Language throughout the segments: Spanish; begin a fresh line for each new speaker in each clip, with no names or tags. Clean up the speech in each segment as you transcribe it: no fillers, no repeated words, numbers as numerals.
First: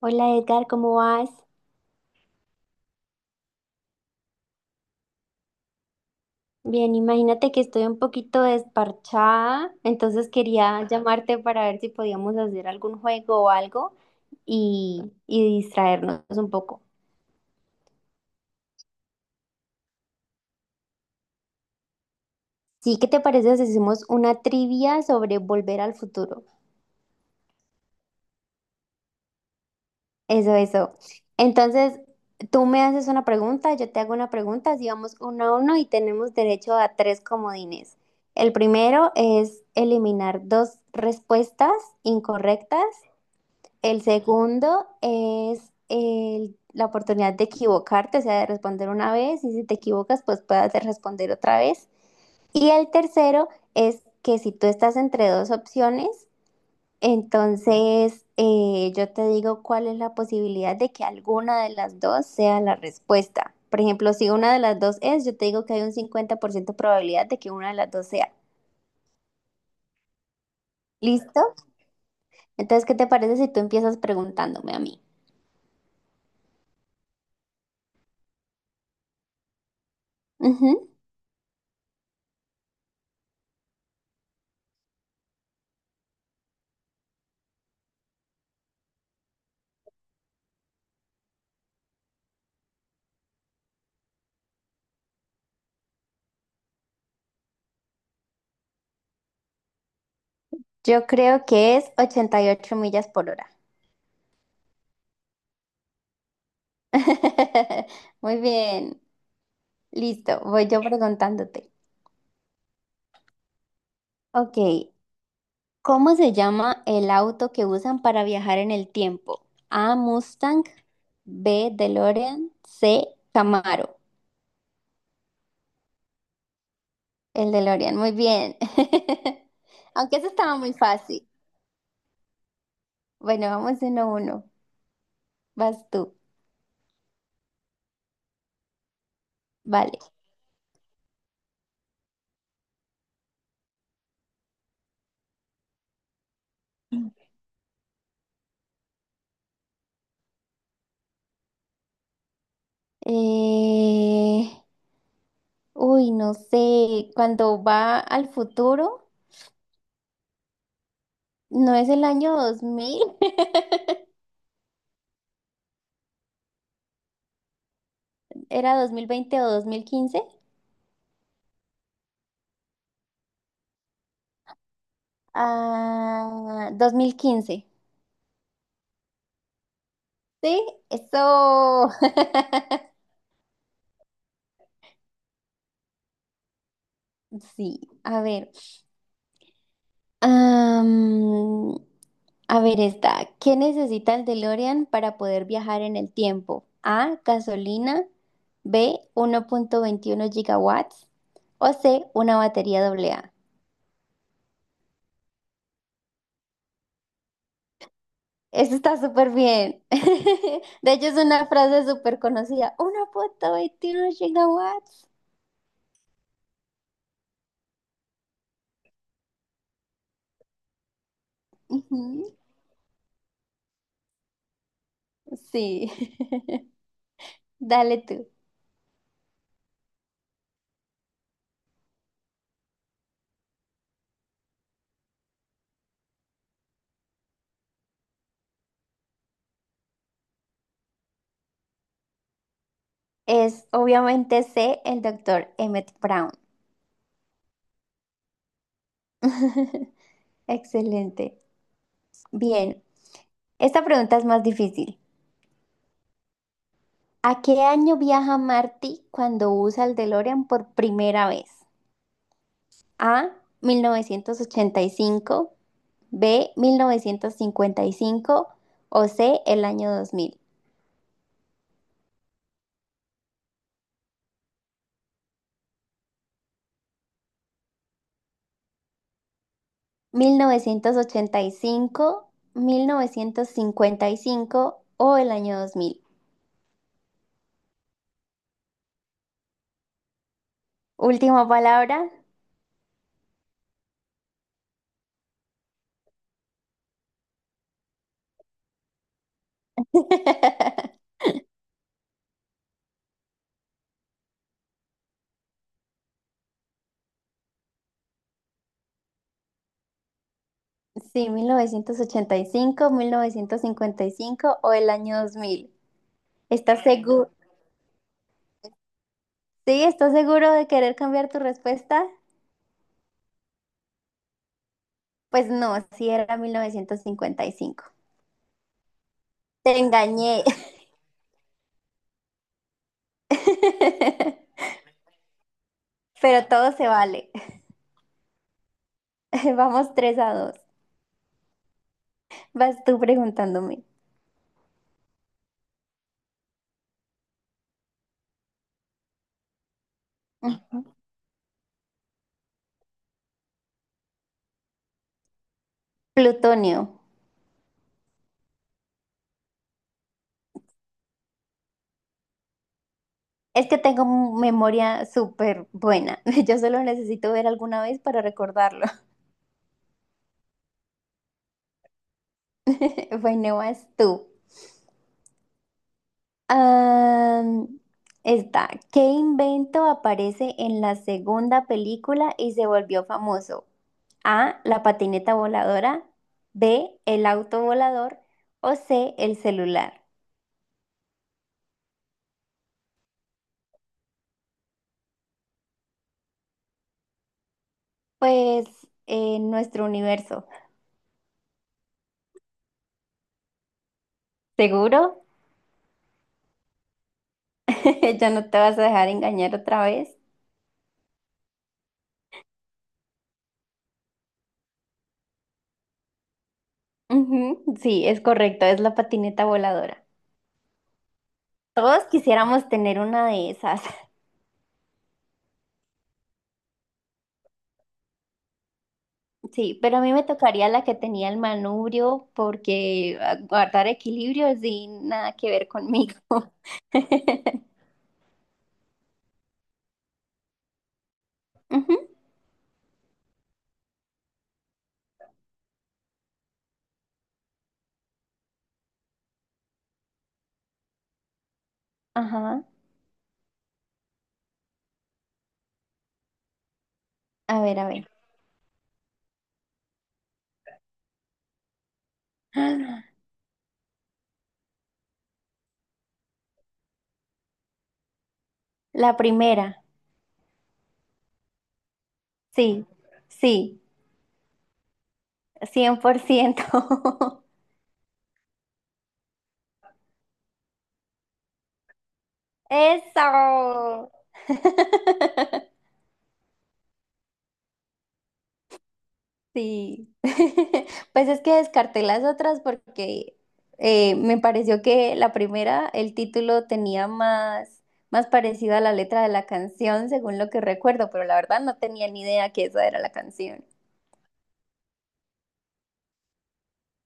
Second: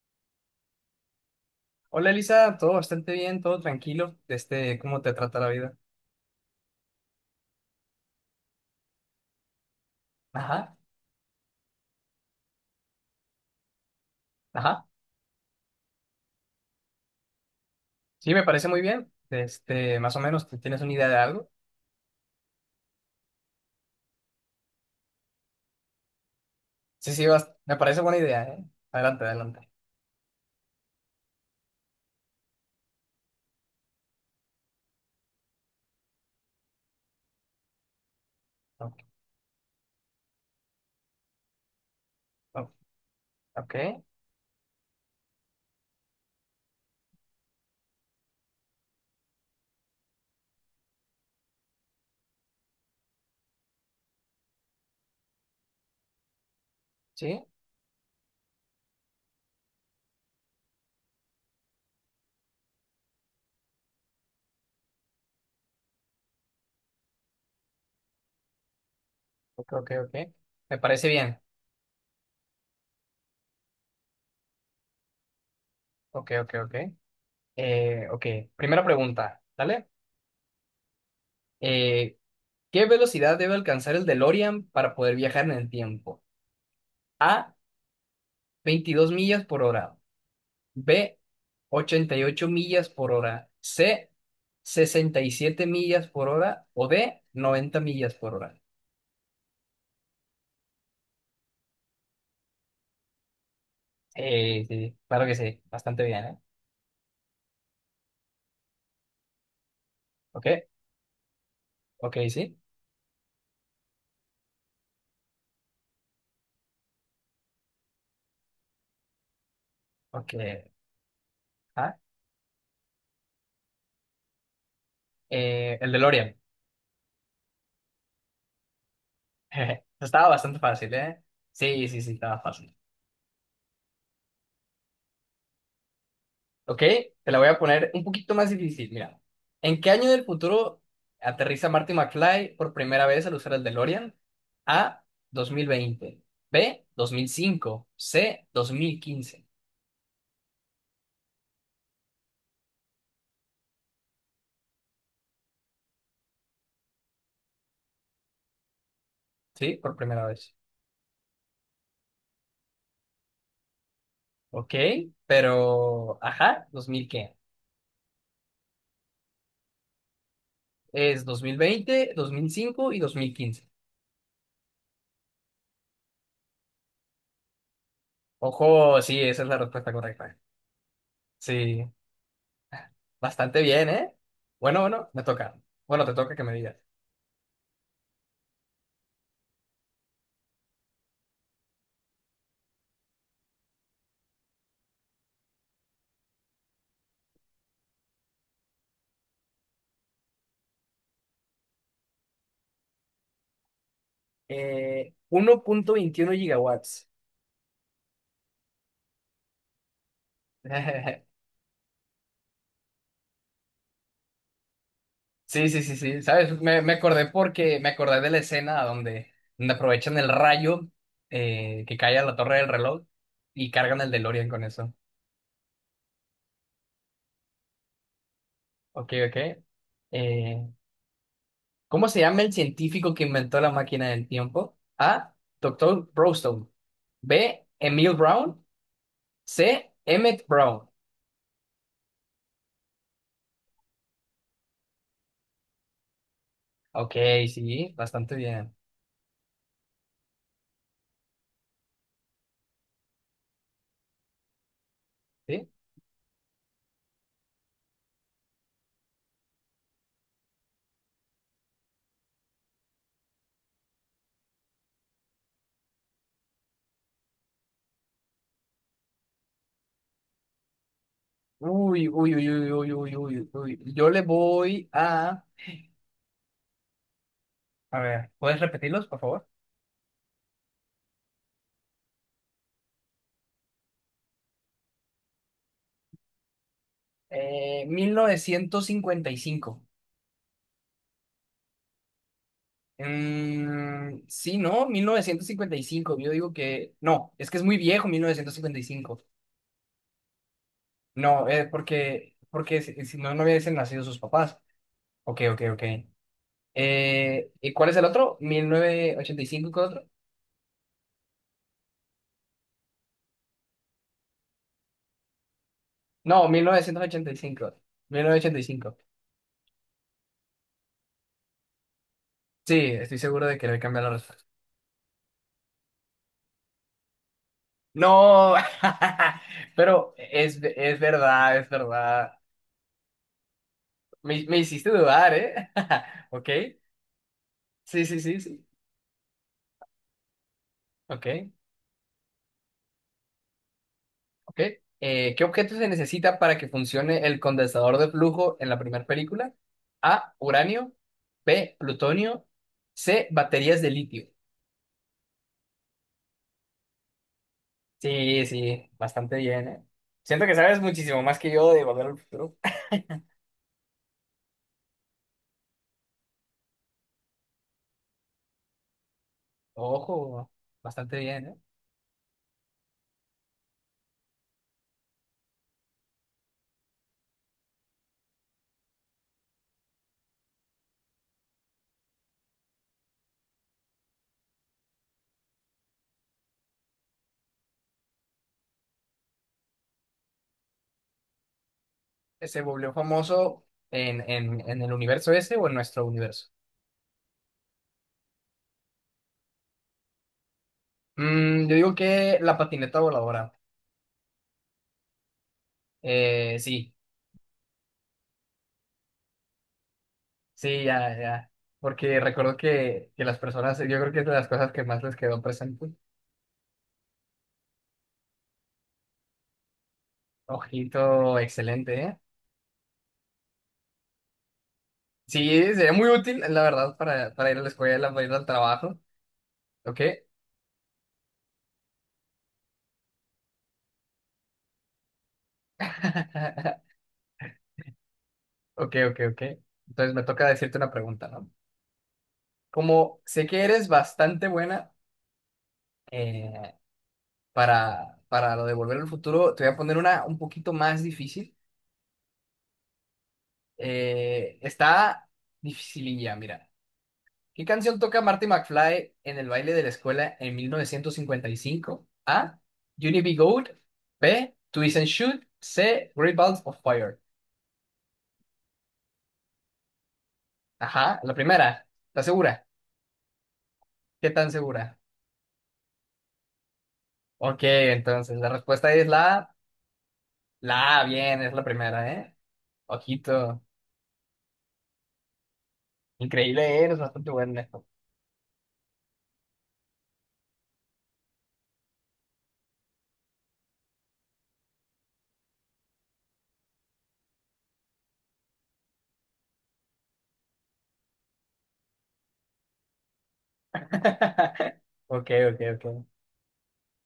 Hola Edgar, ¿cómo vas?
Hola Elisa, todo bastante bien, todo tranquilo. ¿Cómo te trata la vida?
Bien, imagínate que estoy un poquito desparchada, entonces
Ajá,
quería llamarte para ver si podíamos hacer algún juego o algo
ajá.
y distraernos un poco.
Sí, me parece muy bien. Más o menos, ¿tú ¿tienes una idea de algo?
Sí, ¿qué te parece si hacemos una trivia sobre Volver al Futuro?
Sí, sí, me parece buena idea, ¿eh? Adelante, adelante.
Eso, eso. Entonces, tú me haces una pregunta, yo te hago una pregunta, así vamos uno a uno y tenemos derecho a tres comodines. El
Ok,
primero es eliminar dos respuestas
ok,
incorrectas.
ok,
El segundo es la oportunidad de equivocarte, o sea, de responder una vez y si te equivocas, pues puedas de responder otra vez. Y el tercero es que si tú estás entre dos opciones,
sí,
entonces yo te digo cuál es la posibilidad de que alguna de las dos sea la respuesta. Por ejemplo, si una de las dos es, yo te digo que hay un 50% probabilidad de que una de las dos sea.
ok, ok, ok. Me parece bien.
¿Listo? Entonces, ¿qué te parece si tú empiezas preguntándome a mí?
Ok, ok, ok. Ok, primera pregunta, ¿vale?
Ujú.
Eh, ¿Qué velocidad debe alcanzar el DeLorean para poder viajar en el tiempo? A, 22 millas por hora. B, 88 millas por hora. C, 67 millas por hora. O D, 90 millas por hora.
Yo creo que es 88 millas por hora.
Sí, claro que sí, bastante bien, ¿eh?
Muy bien, listo,
Ok,
voy yo preguntándote.
ok, sí.
Ok, ¿cómo se llama el auto que usan para viajar en el tiempo? A,
Ok,
Mustang; B,
ah,
DeLorean; C, Camaro.
el DeLorean.
El DeLorean, muy bien. Aunque eso
Estaba
estaba
bastante
muy
fácil, ¿eh?
fácil.
Sí, sí, sí, estaba fácil.
Bueno, vamos uno a uno. Vas tú.
Ok, te la voy a poner un poquito más difícil. Mira, ¿en qué
Vale.
año del futuro aterriza Marty McFly por primera vez al usar el DeLorean? A, 2020. B, 2005. C, 2015.
Eh, Uy, no sé. Cuando va al futuro.
Sí, por primera vez.
No es el año 2000,
Ok, pero, ajá, ¿2000 qué?
era 2020 o 2015.
Es 2020, 2005 y 2015.
Ah, 2015.
Ojo, sí, esa es la respuesta correcta.
Sí,
Sí,
eso.
bastante bien, ¿eh? Bueno, bueno, me toca. Bueno, te toca que me digas.
Sí, a ver. Am, a ver esta. ¿Qué necesita el DeLorean para poder viajar en el tiempo? A, gasolina; B, uno punto veintiuno gigawatts; o C, una batería AA.
1.21 gigawatts.
Eso está súper bien. De hecho, es una frase súper conocida. Una foto veintiún gigawatts.
Sí, sí, sí, sí, ¿sabes? Me acordé porque me acordé de la escena donde, aprovechan el rayo que cae a
Ujú.
la torre del reloj y cargan el DeLorean con eso.
Sí. Dale tú.
Ok, ok. Eh, ¿Cómo se llama el científico que inventó la máquina del tiempo? A. Doctor Brownstone. B. Emil Brown. C. Emmett Brown.
Es obviamente C, el doctor Emmett Brown.
Ok, sí, bastante bien.
Excelente. Bien, esta pregunta es más difícil.
¿Sí?
¿A qué año viaja Marty cuando usa el DeLorean por primera vez? A, 1985. B, 1955. O C, el año 2000.
Uy, uy, uy, uy, uy, uy, uy, uy. Yo le voy a... A ver, ¿puedes repetirlos, por favor?
Mil novecientos ochenta y cinco, mil novecientos cincuenta y cinco, o el año dos mil.
Eh, 1955.
Última palabra.
Mm, sí, ¿no? 1955, yo digo que... No, es que es muy viejo 1955. No, porque, si no, hubiesen nacido sus papás. Ok, ok, ok. ¿Y cuál es el otro? 1985. ¿Cuál otro?
Sí, mil novecientos ochenta y cinco, mil novecientos cincuenta y cinco, o el año dos mil.
No, mil
¿Estás seguro?
novecientos ochenta y cinco, 1985.
Sí, ¿estás seguro de querer cambiar tu respuesta?
Sí, estoy seguro de que le voy a la respuesta.
Pues no, sí era mil novecientos cincuenta y cinco.
No,
Te
pero
engañé.
es verdad, es verdad. Me hiciste dudar, ¿eh?
Pero
Ok.
todo se vale.
Sí, sí, sí, sí.
Vamos 3 a dos.
Ok,
Vas tú preguntándome.
ok. ¿Qué objeto se necesita para que funcione el condensador de flujo en la primera película? A,
Ujú.
uranio. B, plutonio. C, baterías de litio.
Plutonio.
Sí, sí, bastante bien, ¿eh? Siento que sabes muchísimo más que yo de Volver al Futuro.
Es que tengo memoria súper buena. Yo solo necesito ver alguna vez para recordarlo.
Ojo, bastante bien, ¿eh?
Bueno, vas tú. Am, esta. ¿Qué invento aparece en la segunda película y se volvió famoso? A, la patineta voladora. B, el auto volador. O C, el celular.
¿Que se volvió famoso en, el universo ese o en nuestro universo?
Pues en nuestro universo.
Yo digo que la patineta voladora.
¿Seguro?
Sí.
¿Ya no te vas a dejar engañar otra vez?
Sí, ya, ya. Porque recuerdo que, las personas, yo creo que es de las cosas que más les quedó presente.
Ujú. Sí, es correcto, es la patineta voladora.
Ojito, excelente,
Todos
¿eh?
quisiéramos tener una de esas.
Sí, sería muy útil, la verdad, para, ir a la escuela, para ir al trabajo.
Sí, pero a
¿Ok?
mí me tocaría la que tenía el manubrio porque guardar equilibrio es sin nada que ver conmigo.
Ok, ok, ok. Entonces me toca decirte una pregunta, ¿no?
Ujú.
Como sé que eres bastante buena eh, para, lo de volver al futuro, te voy a poner una un poquito más difícil.
Ajá.
Está dificililla, mira.
A
¿Qué
ver, a
canción
ver.
toca Marty McFly en el baile de la escuela en 1955? A.
Ah,
Unity Be Gold. B. Twist and Shoot. C. Great Balls of Fire.
La primera.
Ajá, la primera. ¿Estás segura?
Sí, sí,
¿Qué tan segura?
cien por ciento.
Ok, entonces la respuesta es la A. La A, bien, es la primera, ¿eh? Ojito.
Eso.
Increíble, ¿eh? Eres bastante bueno en esto.
Sí, pues es que descarté las otras porque me pareció que la primera, el título tenía más, más parecido a la letra de la canción, según lo que recuerdo, pero la verdad no tenía ni idea que esa era la canción.
Ok, ok, ok.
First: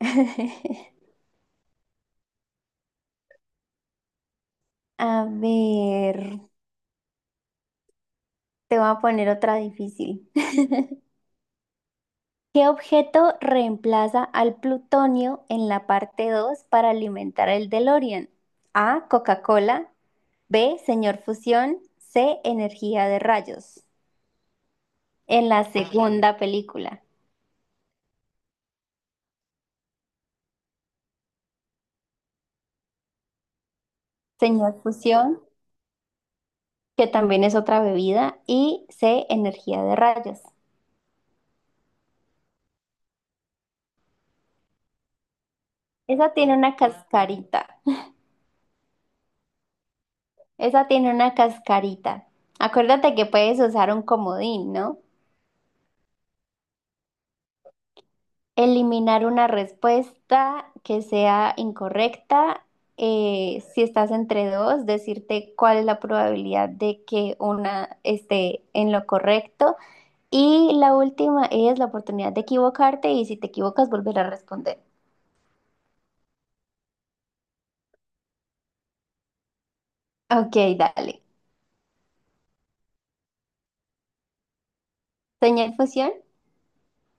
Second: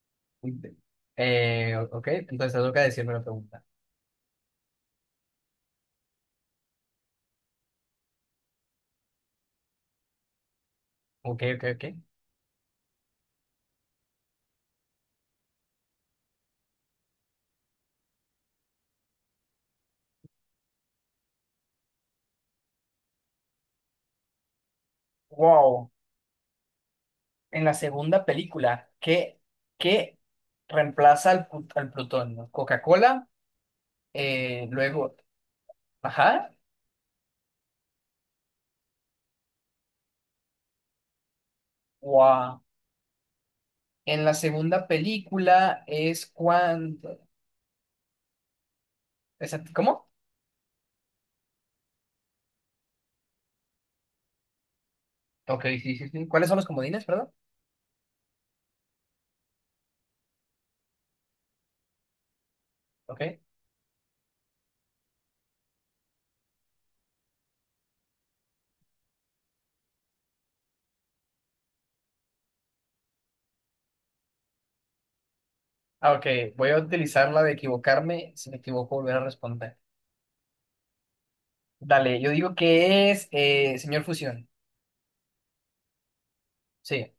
Ok, entonces te toca decirme la pregunta.
A ver, te voy a poner otra difícil.
Ok, ok, ok.
¿Qué objeto reemplaza al plutonio en la parte 2 para alimentar el DeLorean? A, Coca-Cola; B, Señor Fusión; C, Energía de Rayos. En la
Wow.
segunda película,
En la segunda película, que reemplaza al, al plutonio? ¿Coca-Cola?
Señor
Luego,
Fusión,
ajá,
que también es otra bebida, y C, Energía de Rayos.
wow. En la segunda película es
Esa tiene una
cuando...
cascarita.
¿Cómo?
Esa tiene una cascarita. Acuérdate que puedes usar un comodín, ¿no?
Ok, sí, sí, sí. ¿Cuáles son los comodines, perdón?
Eliminar una respuesta que sea incorrecta.
Ok.
Si estás entre dos, decirte cuál es la probabilidad de que una esté en lo correcto. Y la última es la oportunidad de equivocarte y si te equivocas, volver a responder.
Ah, ok, voy a utilizar la de equivocarme. Si me equivoco, volver a responder.
Ok, dale.
Dale, yo digo que es señor Fusión.
Señal fusión.
Sí.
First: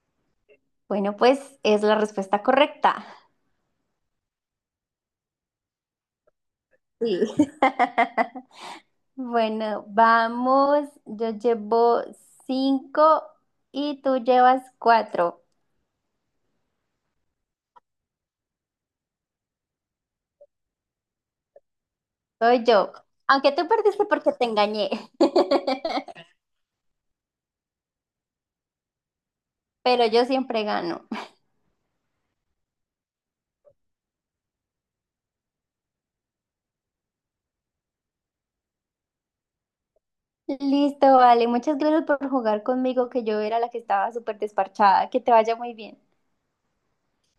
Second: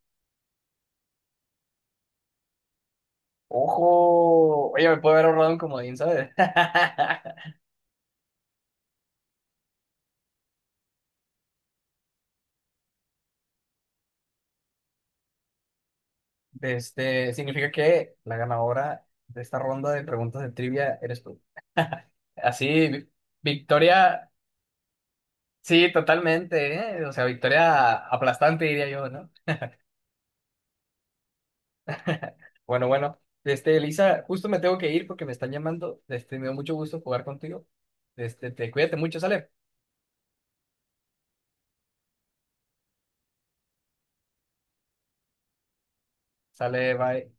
Bueno, pues es la respuesta correcta.
Ojo, oye, me puedo haber ahorrado un comodín, ¿sabes?
Sí. Bueno, vamos. Yo llevo cinco y tú llevas cuatro.
Significa que la ganadora de esta ronda de preguntas de trivia eres tú.
Soy
Así,
yo. Aunque tú perdiste
victoria,
porque te engañé,
sí, totalmente, ¿eh? O sea, victoria aplastante, diría yo, ¿no?
pero yo siempre gano.
Bueno, bueno, Elisa, justo me tengo que ir porque me están llamando. Me dio mucho gusto jugar contigo. Te cuídate mucho, sale.
Listo, vale. Muchas gracias por jugar conmigo, que yo era la que estaba súper desparchada. Que te vaya muy bien.
Sale, bye.